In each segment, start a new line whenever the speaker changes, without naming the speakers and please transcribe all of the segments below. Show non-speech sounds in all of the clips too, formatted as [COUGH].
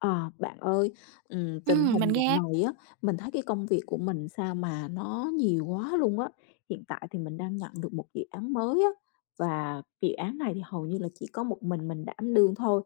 Ờ, bạn ơi, ừm, tình
Ừm, mình
hình dạo
nghe.
này á, mình thấy cái công việc của mình sao mà nó nhiều quá luôn á. Hiện tại thì mình đang nhận được một dự án mới á. Và dự án này thì hầu như là chỉ có một mình mình đảm đương thôi,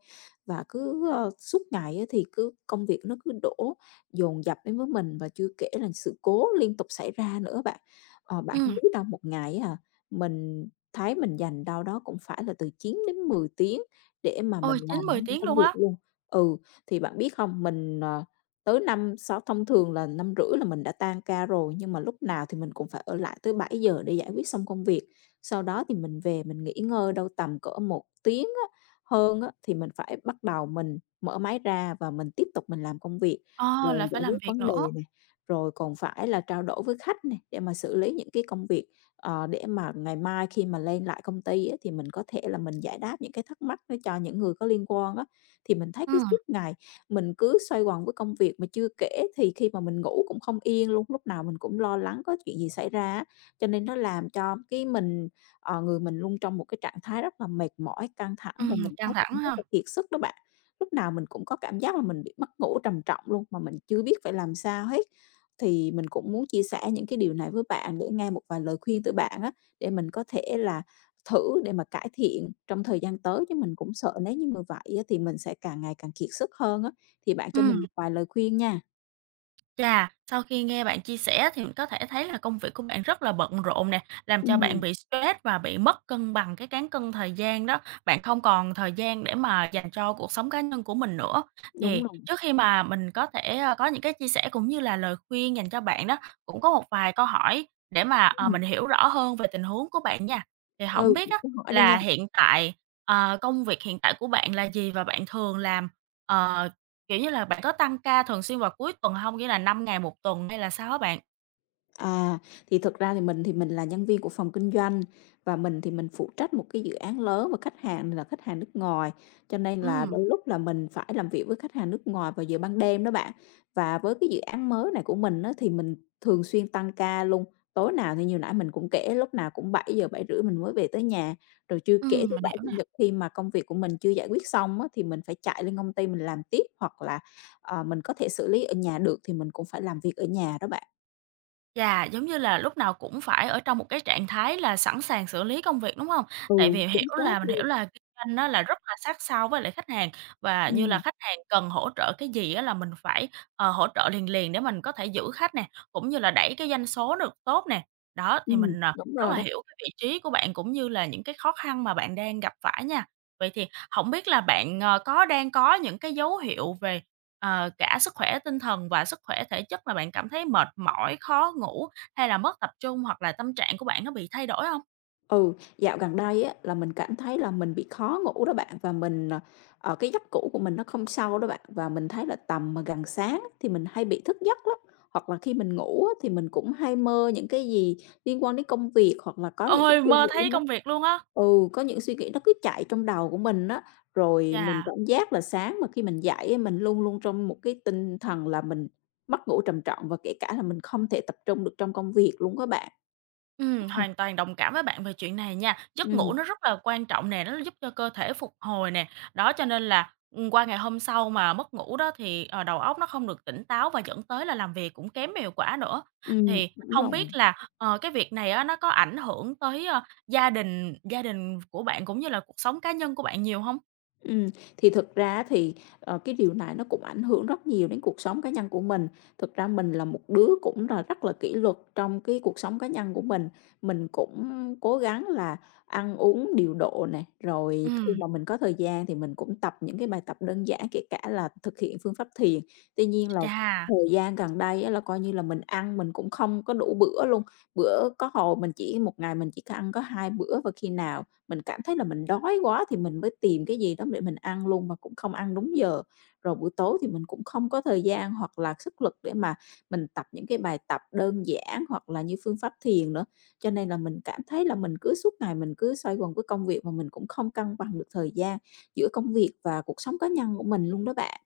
và cứ, ơ, suốt ngày á thì cứ công việc nó cứ đổ dồn dập đến với mình và chưa kể là sự cố liên tục xảy ra nữa bạn. Ờ, bạn không
Ừm.
biết đâu, một ngày á hả mình thấy mình dành đâu đó cũng phải là từ 9-10 tiếng để mà mình
Ôi, chín
làm
mười
[UNINTELLIGIBLE]
tiếng
công
luôn
việc
á.
luôn. Ừ, thì bạn biết không, mình, ờ, tới năm, sáu thông thường là 5:30 là mình đã tan ca rồi, nhưng mà lúc nào thì mình cũng phải ở lại tới 7:00 để giải quyết xong công việc. Sau đó thì mình về mình nghỉ ngơi đâu tầm cỡ 1 tiếng á, hơn á, thì mình phải bắt đầu mình mở máy ra và mình tiếp tục mình làm công việc.
À,
Rồi
lại
giải
phải
quyết
làm việc
vấn
nữa.
đề này, rồi còn phải là trao đổi với khách nè, để mà xử lý những cái công việc, ờ, để mà ngày mai khi mà lên lại công ty á thì mình có thể là mình giải đáp những cái thắc mắc ấy cho những người có liên quan á. Thì mình thấy cứ suốt
Ừm.
ngày mình cứ xoay quần với công việc. Mà chưa kể thì khi mà mình ngủ cũng không yên luôn, lúc nào mình cũng lo lắng có chuyện gì xảy ra á, cho nên nó làm cho cái mình ờ, người mình luôn trong một cái trạng thái rất là mệt mỏi, căng thẳng, và
Ừm,
mình
căng
thấy cũng
thẳng
rất
ha?
là kiệt sức đó bạn. Lúc nào mình cũng có cảm giác là mình bị mất ngủ trầm trọng luôn, mà mình chưa biết phải làm sao hết. Thì mình cũng muốn chia sẻ những cái điều này với bạn để nghe một vài lời khuyên từ bạn á, để mình có thể là thử để mà cải thiện trong thời gian tới, chứ mình cũng sợ nếu như mà vậy á thì mình sẽ càng ngày càng kiệt sức hơn á. Thì bạn cho mình
Ừm.
một vài lời khuyên nha.
Chà, sau khi nghe bạn chia sẻ thì mình có thể thấy là công việc của bạn rất là bận rộn nè, làm cho bạn
Ừm.
bị stress và bị mất cân bằng cái cán cân thời gian đó, bạn không còn thời gian để mà dành cho cuộc sống cá nhân của mình nữa.
Đúng
Thì
rồi.
trước khi mà mình có thể, ờ, có những cái chia sẻ cũng như là lời khuyên dành cho bạn đó, cũng có một vài câu hỏi để mà, ờ,
Ừm.
mình hiểu rõ hơn về tình huống của bạn nha. Thì hổng
Ừ,
biết
bạn
á
cứ hỏi đi nha.
là hiện tại, ờ, công việc hiện tại của bạn là gì? Và bạn thường làm, ờ, kiểu như là bạn có tăng ca thường xuyên vào cuối tuần hông? Nghĩa là 5 ngày 1 tuần hay là sao hả bạn?
À, thì thực ra thì mình thì mình là nhân viên của phòng kinh doanh, và mình thì mình phụ trách một cái dự án lớn và khách hàng là khách hàng nước ngoài, cho nên là
Ừm.
đôi lúc là mình phải làm việc với khách hàng nước ngoài vào giờ ban đêm đó bạn. Và với cái dự án mới này của mình á, thì mình thường xuyên tăng ca luôn, tối nào thì như nãy mình cũng kể lúc nào cũng 7:00, 7:30 mình mới về tới nhà. Rồi chưa kể
Ừm,
thứ
mình
Bảy,
hiểu
Chủ
nè.
Nhật khi mà công việc của mình chưa giải quyết xong á thì mình phải chạy lên công ty mình làm tiếp, hoặc là, ờ, mình có thể xử lý ở nhà được thì mình cũng phải làm việc ở nhà đó bạn.
Chà, giống như là lúc nào cũng phải ở trong một cái trạng thái là sẵn sàng xử lý công việc, đúng hông?
Ừ,
Tại vì
chính
hiểu
xác
là mình hiểu
luôn.
là kinh doanh á là rất là sát sao với lại khách hàng, và như là
Ừm.
khách hàng cần hỗ trợ cái gì á là mình phải, ờ, hỗ trợ liền liền để mình có thể giữ khách nè, cũng như là đẩy cái doanh số được tốt nè. Đó, thì
Ừm,
mình, ờ,
đúng
rất
rồi
là
đấy.
hiểu cái vị trí của bạn cũng như là những cái khó khăn mà bạn đang gặp phải nha. Vậy thì hổng biết là bạn, ờ, có đang có những cái dấu hiệu về, ờ, cả sức khỏe tinh thần và sức khỏe thể chất mà bạn cảm thấy mệt mỏi, khó ngủ hay là mất tập trung hoặc là tâm trạng của bạn nó bị thay đổi hông?
Ừ, dạo gần đây á, là mình cảm thấy là mình bị khó ngủ đó bạn, và mình, ờ, ờ cái giấc ngủ của mình nó không sâu đó bạn, và mình thấy là tầm, ờ, gần sáng thì mình hay bị thức giấc lắm. Hoặc là khi mình ngủ á thì mình cũng hay mơ những cái gì liên quan đến công việc, hoặc là có những cái
Ôi,
suy
mơ
nghĩ
thấy
nó
công việc luôn á?
ừ, có những suy nghĩ nó cứ chạy trong đầu của mình á. Rồi mình
Chà!
cảm giác là sáng mà khi mình dậy á, mình luôn luôn trong một cái tinh thần là mình mất ngủ trầm trọng và kể cả là mình không thể tập trung được trong công việc luôn đó bạn.
Ừm,
Ừ.
hoàn toàn đồng cảm với bạn về chuyện này nha, giấc ngủ
Ừm.
nó rất là quan trọng nè, nó giúp cho cơ thể phục hồi nè. Đó, cho nên là, ừm, qua ngày hôm sau mà mất ngủ đó thì, ờ, đầu óc nó không được tỉnh táo và dẫn tới là làm việc cũng kém hiệu quả nữa.
Ừm,
Thì
đúng
hông
rồi.
biết là, ờ, cái việc này á nó có ảnh hưởng tới, ờ, gia đình gia đình của bạn cũng như là cuộc sống cá nhân của bạn nhiều hông?
Ừm, thì thực ra á thì, ờ, cái điều này nó cũng ảnh hưởng rất nhiều đến cuộc sống cá nhân của mình. Thực ra mình là một đứa cũng là rất là kỷ luật trong cái cuộc sống cá nhân của mình, mình cũng cố gắng là ăn uống điều độ này, rồi khi
Ừm.
mà mình có thời gian thì mình cũng tập những cái bài tập đơn giản, kể cả là thực hiện phương pháp thiền. Tuy nhiên là
Chà!
thời gian gần đây á, là, coi như là, mình ăn mình cũng không có đủ bữa luôn, bữa có hồi mình chỉ 1 ngày mình chỉ có ăn có 2 bữa, và khi nào mình cảm thấy là mình đói quá thì mình mới tìm cái gì đó để mình ăn luôn, mà cũng không ăn đúng giờ. Rồi buổi tối thì mình cũng không có thời gian hoặc là sức lực để mà mình tập những cái bài tập đơn giản, hoặc là như phương pháp thiền nữa. Cho nên là mình cảm thấy là mình cứ suốt ngày mình cứ xoay quần với công việc, và mình cũng không cân bằng được thời gian giữa công việc và cuộc sống cá nhân của mình luôn đó bạn.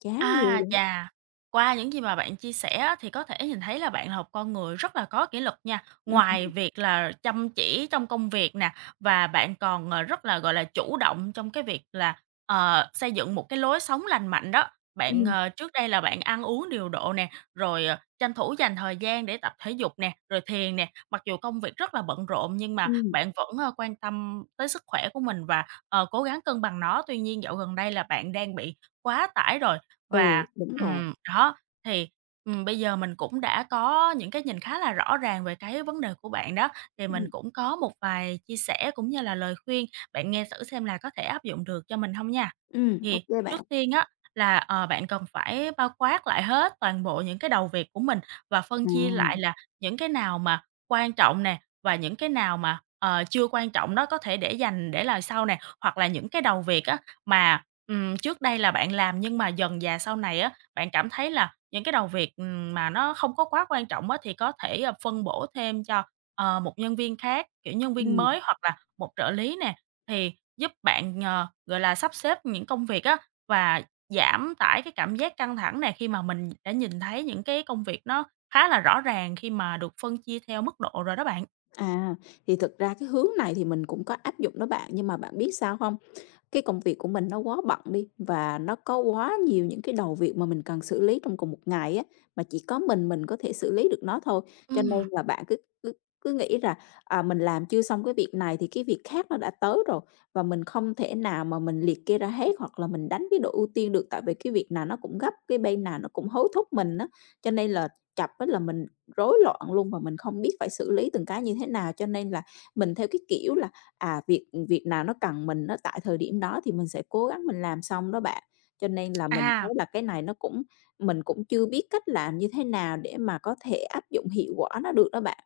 Chán ghê
A,
luôn đó!
chà! Qua những gì mà bạn chia sẻ á thì có thể nhìn thấy là bạn là hộp con người rất là có kỷ luật nha.
Ừm
Ngoài
hưm.
việc là chăm chỉ trong công việc nè, và bạn còn, ờ, rất là, gọi là, chủ động trong cái việc là, ờ, xây dựng một cái lối sống lành mạnh đó. Bạn,
Ừm.
ờ, trước đây là bạn ăn uống điều độ nè, rồi, ờ, tranh thủ dành thời gian để tập thể dục nè, rồi thiền nè, mặc dù công việc rất là bận rộn, nhưng mà
Ừm.
bạn vẫn, ờ, quan tâm tới sức khỏe của mình và, ờ, cố gắng cân bằng nó. Tuy nhiên, dạo gần đây là bạn đang bị quá tải rồi,
Ừ,
và
đúng rồi.
ừm, đó. Thì, ừm, bây giờ mình cũng đã có những cái nhìn khá là rõ ràng về cái vấn đề của bạn đó, thì mình
Ừm.
cũng có một vài chia sẻ cũng như là lời khuyên, bạn nghe xử xem là có thể áp dụng được cho mình hông nha?
Ừm, ô
Thì
kê bạn.
trước tiên á là, ờ, bạn cần phải bao quát lại hết toàn bộ những cái đầu việc của mình, và
À.
phân chia lại là những cái nào mà quan trọng nè, và những cái nào mà, ờ, chưa quan trọng đó, có thể để dành để lại sau nè. Hoặc là những cái đầu việc á mà, ừm, trước đây là bạn làm, nhưng mà dần dà sau này á, bạn cảm thấy là những cái đầu việc, ừm, mà nó không có quá quan trọng á, thì có thể, ờ, phân bổ thêm cho, ờ, một nhân viên khác, kiểu nhân viên
Ừm.
mới hoặc là một trợ lý nè. Thì giúp bạn, ờ, gọi là, sắp xếp những công việc á và giảm tải cái cảm giác căng thẳng nè, khi mà mình đã nhìn thấy những cái công việc nó khá là rõ ràng khi mà được phân chia theo mức độ rồi đó bạn.
À, thì thực ra cái hướng này thì mình cũng có áp dụng đó bạn, nhưng mà bạn biết sao hông? Cái công việc của mình nó quá bận đi, và nó có quá nhiều những cái đầu việc mà mình cần xử lý trong cùng một ngày á, mà chỉ có mình mình có thể xử lý được nó thôi. Cho nên
Ừm.
là bạn cứ cứ cứ nghĩ rà, à, mình làm chưa xong cái việc này thì cái việc khác nó đã tới rồi. Và mình không thể nào mà mình liệt kê ra hết hoặc là mình đánh cái độ ưu tiên được, tại vì cái việc nào nó cũng gấp, cái bên nào nó cũng hối thúc mình á. Cho nên là chập á là mình rối loạn luôn, và mình không biết phải xử lý từng cái như thế nào, cho nên là mình theo cái kiểu là, à, việc, ừm, việc nào nó cần mình á tại thời điểm đó thì mình sẽ cố gắng mình làm xong đó bạn. Cho nên là mình thấy
À.
là cái này nó cũng mình cũng chưa biết cách làm như thế nào để mà có thể áp dụng hiệu quả nó được đó bạn.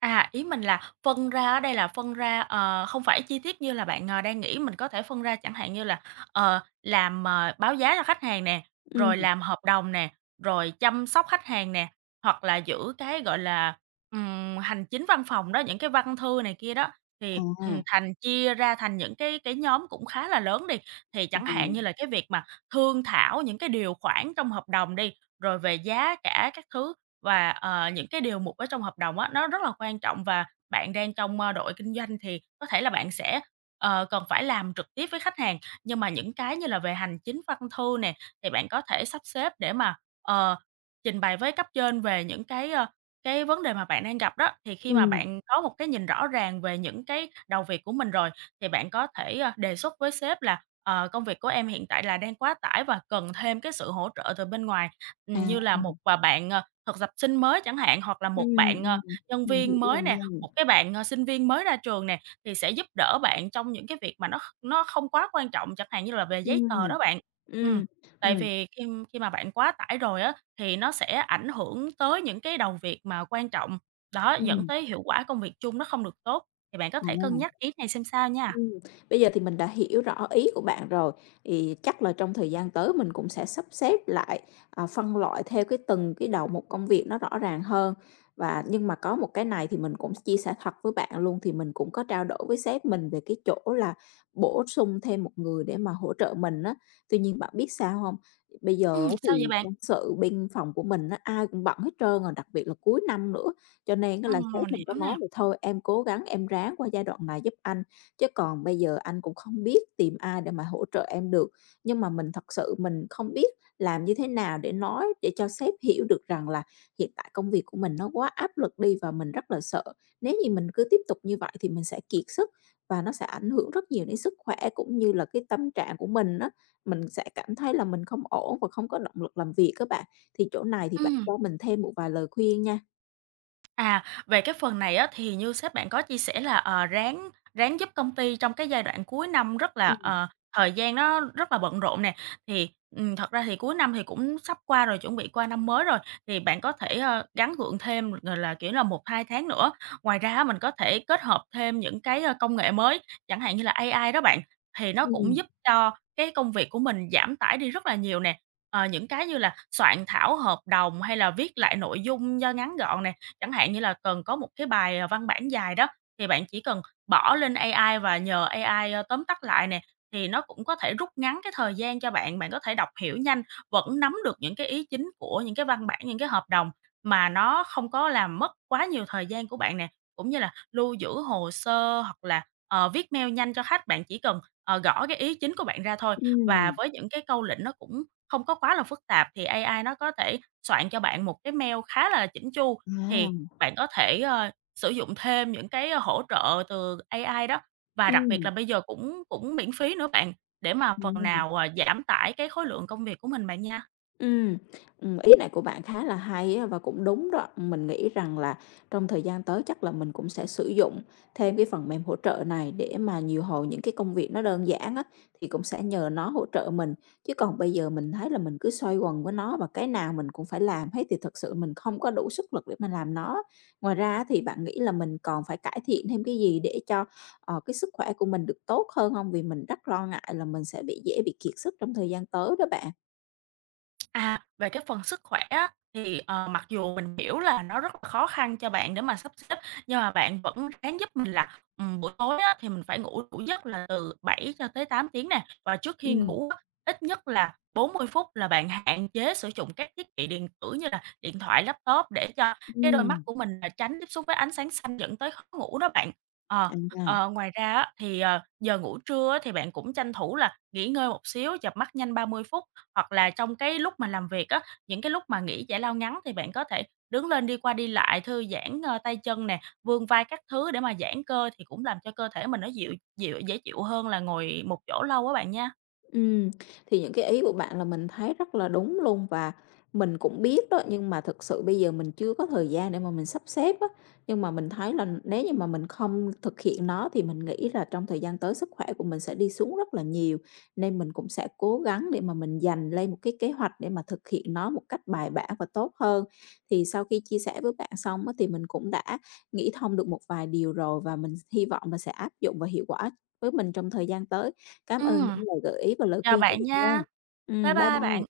À, ý mình là phân ra ở đây là phân ra, ờ, không phải chi tiết như là bạn, ờ, đang nghĩ. Mình có thể phân ra chẳng hạn như là, ờ, làm, ờ, báo giá cho khách hàng nè, rồi
Ừm.
làm hợp đồng nè, rồi chăm sóc khách hàng nè, hoặc là giữ cái, gọi là, ừm, hành chính văn phòng đó, những cái văn thư này kia đó thì, ừm,
À.
thành chia ra thành những cái cái nhóm cũng khá là lớn đi, thì chẳng hạn như
Ừm.
là cái việc mà thương thảo những cái điều khoản trong hợp đồng đi, rồi về giá cả các thứ và, ờ, những cái điều mục ở trong hợp đồng á, nó rất là quan trọng và bạn đang trong, ơ, đội kinh doanh thì có thể là bạn sẽ, ờ, cần phải làm trực tiếp với khách hàng. Nhưng mà những cái như là về hành chính văn thư nè, thì bạn có thể sắp xếp để mà, ờ, trình bày với cấp trên về những cái, ờ, cái vấn đề mà bạn đang gặp đó, thì khi mà
Ừm.
bạn có một cái nhìn rõ ràng về những cái đầu việc của mình rồi, thì bạn có thể, ờ, đề xuất với sếp là, ờ, công việc của em hiện tại là đang quá tải và cần thêm cái sự hỗ trợ từ bên ngoài, như là 1
À.
à, bạn, à, thực tập sinh mới chẳng hạn hoặc là 1
Ừm,
bạn, ờ,
ừm,
nhân
mình hiểu
viên
rồi
mới nè,
nha.
1, cái bạn, ờ, sinh viên mới ra trường nè thì sẽ giúp đỡ bạn trong những cái việc mà nó kh nó không quá quan trọng chẳng hạn như là về giấy
Ừm,
tờ đó bạn. Ừm.
ừm,
Tại
ừm.
vì khi khi mà bạn quá tải rồi á, thì nó sẽ ảnh hưởng tới những cái đầu việc mà quan trọng, đó, dẫn
Ừm.
tới hiệu quả công việc chung nó không được tốt, thì bạn có thể cân
À.
nhắc ý này xem sao nha.
Ừm, bây giờ thì mình đã hiểu rõ ý của bạn rồi, thì chắc là trong thời gian tới mình cũng sẽ sắp xếp lại, à, phân loại theo cái từng cái đầu mục công việc nó rõ ràng hơn, và nhưng mà có một cái này thì mình cũng chia sẻ thật với bạn luôn, thì mình cũng có trao đổi với sếp mình về cái chỗ là bổ sung thêm 1 người để mà hỗ trợ mình á. Tuy nhiên bạn biết sao hông? Bây giờ
Ừm,
á
sao vậy
thì
bạn?
nhân sự bên phòng của mình á, ai cũng bận hết trơn rồi, đặc biệt là cuối năm nữa, cho nên á là
Ừm,
sếp
mình
mình có
hiểu
nói
nè.
mình, thôi em cố gắng em ráng qua giai đoạn này giúp anh, chứ còn bây giờ anh cũng không biết tìm ai để mà hỗ trợ em được. Nhưng mà mình thật sự mình không biết làm như thế nào để nói để cho sếp hiểu được rằng là hiện tại công việc của mình nó quá áp lực đi và mình rất là sợ. Nếu như mình cứ tiếp tục như vậy thì mình sẽ kiệt sức và nó sẽ ảnh hưởng rất nhiều đến sức khỏe, cũng như là cái tâm trạng của mình á, mình sẽ cảm thấy là mình không ổn và không có động lực làm việc á bạn. Thì chỗ này thì bạn
Ừm.
cho mình thêm một vài lời khuyên nha.
À, về cái phần này á, thì như sếp bạn có chia sẻ là, ờ, ráng ráng giúp công ty trong cái giai đoạn cuối năm rất là
Ừm.
ờ, thời gian nó rất là bận rộn nè, thì, ừm, thật ra thì cuối năm thì cũng sắp qua rồi, chuẩn bị qua năm mới rồi, thì bạn có thể ờ, gắn gượng thêm, gọi là, kiểu là, 1-2 tháng nữa. Ngoài ra á, mình có thể kết hợp thêm những cái, a, công nghệ mới, chẳng hạn như là AI đó bạn, thì nó cũng
Ừm.
giúp cho cái công việc của mình giảm tải đi rất là nhiều nè, ờ, những cái như là soạn thảo hợp đồng, hay là viết lại nội dung do ngắn gọn nè. Chẳng hạn như là cần có một cái bài, ờ, văn bản dài đó, thì bạn chỉ cần bỏ lên AI và nhờ AI, ơ, tóm tắt lại nè, thì nó cũng có thể rút ngắn cái thời gian cho bạn, bạn có thể đọc hiểu nhanh, vẫn nắm được những cái ý chính của những cái văn bản, những cái hợp đồng mà nó không có làm mất quá nhiều thời gian của bạn nè. Cũng như là lưu giữ hồ sơ, hoặc là, ờ, viết mail nhanh cho khách, bạn chỉ cần, ờ, gõ cái ý chính của bạn ra thôi và
Ừm.
với những cái câu lệnh nó cũng không có quá là phức tạp thì AI nó có thể soạn cho bạn một cái mail khá là chỉn chu. Thì
Ờm.
bạn có thể, ơ, sử dụng thêm những cái, ơ, hỗ trợ từ AI đó và đặc biệt
Ừm.
là bây giờ cũng cũng miễn phí nữa bạn để mà phần
Ừm.
nào, ờ, giảm tải cái khối lượng công việc của mình bạn nha.
Ừm, ừm, ý này của bạn khá là hay á và cũng đúng đó. Mình nghĩ rằng là trong thời gian tới chắc là mình cũng sẽ sử dụng thêm cái phần mềm hỗ trợ này để mà điều hồi những cái công việc nó đơn giản á thì cũng sẽ nhờ nó hỗ trợ mình. Chứ còn bây giờ mình thấy là mình cứ xoay quần với nó và cái nào mình cũng phải làm hết thì thực sự mình không có đủ sức lực để mà làm nó. Ngoài ra á thì bạn nghĩ là mình còn phải cải thiện thêm cái gì để cho, ờ, cái sức khỏe của mình được tốt hơn hông? Vì mình rất lo ngại là mình sẽ bị dễ bị kiệt sức trong thời gian tới đó bạn.
À, về cái phần sức khỏe á thì, ờ, mặc dù mình hiểu là nó rất là khó khăn cho bạn để mà sắp xếp nhưng mà bạn vẫn ráng giúp mình là, ừm, buổi tối á thì mình phải ngủ đủ giấc là từ 7 cho tới 8 tiếng nè. Và trước khi
Ừm.
ngủ á, ít nhất là 40 phút là bạn hạn chế sử dụng các thiết bị điện tử như là điện thoại, laptop để cho cái đôi mắt
Ừm.
của mình là tránh tiếp xúc với ánh sáng xanh dẫn tới khó ngủ đó bạn. Ờ, ờ,
[UNINTELLIGIBLE]
ngoài ra á thì, ờ, giờ ngủ trưa á thì bạn cũng tranh thủ là nghỉ ngơi một xíu, chợp mắt nhanh 30 phút hoặc là trong cái lúc mà làm việc á. Những cái lúc mà nghỉ giải lao ngắn thì bạn có thể đứng lên đi qua đi lại, thư giãn, ơ, tay chân nè, vươn vai các thứ để mà giãn cơ thì cũng làm cho cơ thể mình nó dịu dịu dễ chịu hơn là ngồi một chỗ lâu á bạn nha.
Ừm, thì những cái ý của bạn là mình thấy rất là đúng luôn và mình cũng biết đó, nhưng mà thực sự bây giờ mình chưa có thời gian để mà mình sắp xếp á. Nhưng mà mình thấy là nếu như mà mình không thực hiện nó thì mình nghĩ là trong thời gian tới sức khỏe của mình sẽ đi xuống rất là nhiều, nên mình cũng sẽ cố gắng để mà mình dành lên một cái kế hoạch để mà thực hiện nó một cách bài bản và tốt hơn. Thì sau khi chia sẻ với bạn xong á thì mình cũng đã nghĩ thông được một vài điều rồi và mình hy vọng là sẽ áp dụng và hiệu quả với mình trong thời gian tới. Cám ơn
Ừm.
những lời gợi ý và lời
Chào
khuyên của
bạn
bạn
nha.
nha.
Bye
Ừm, bye
bye
bye.
bạn.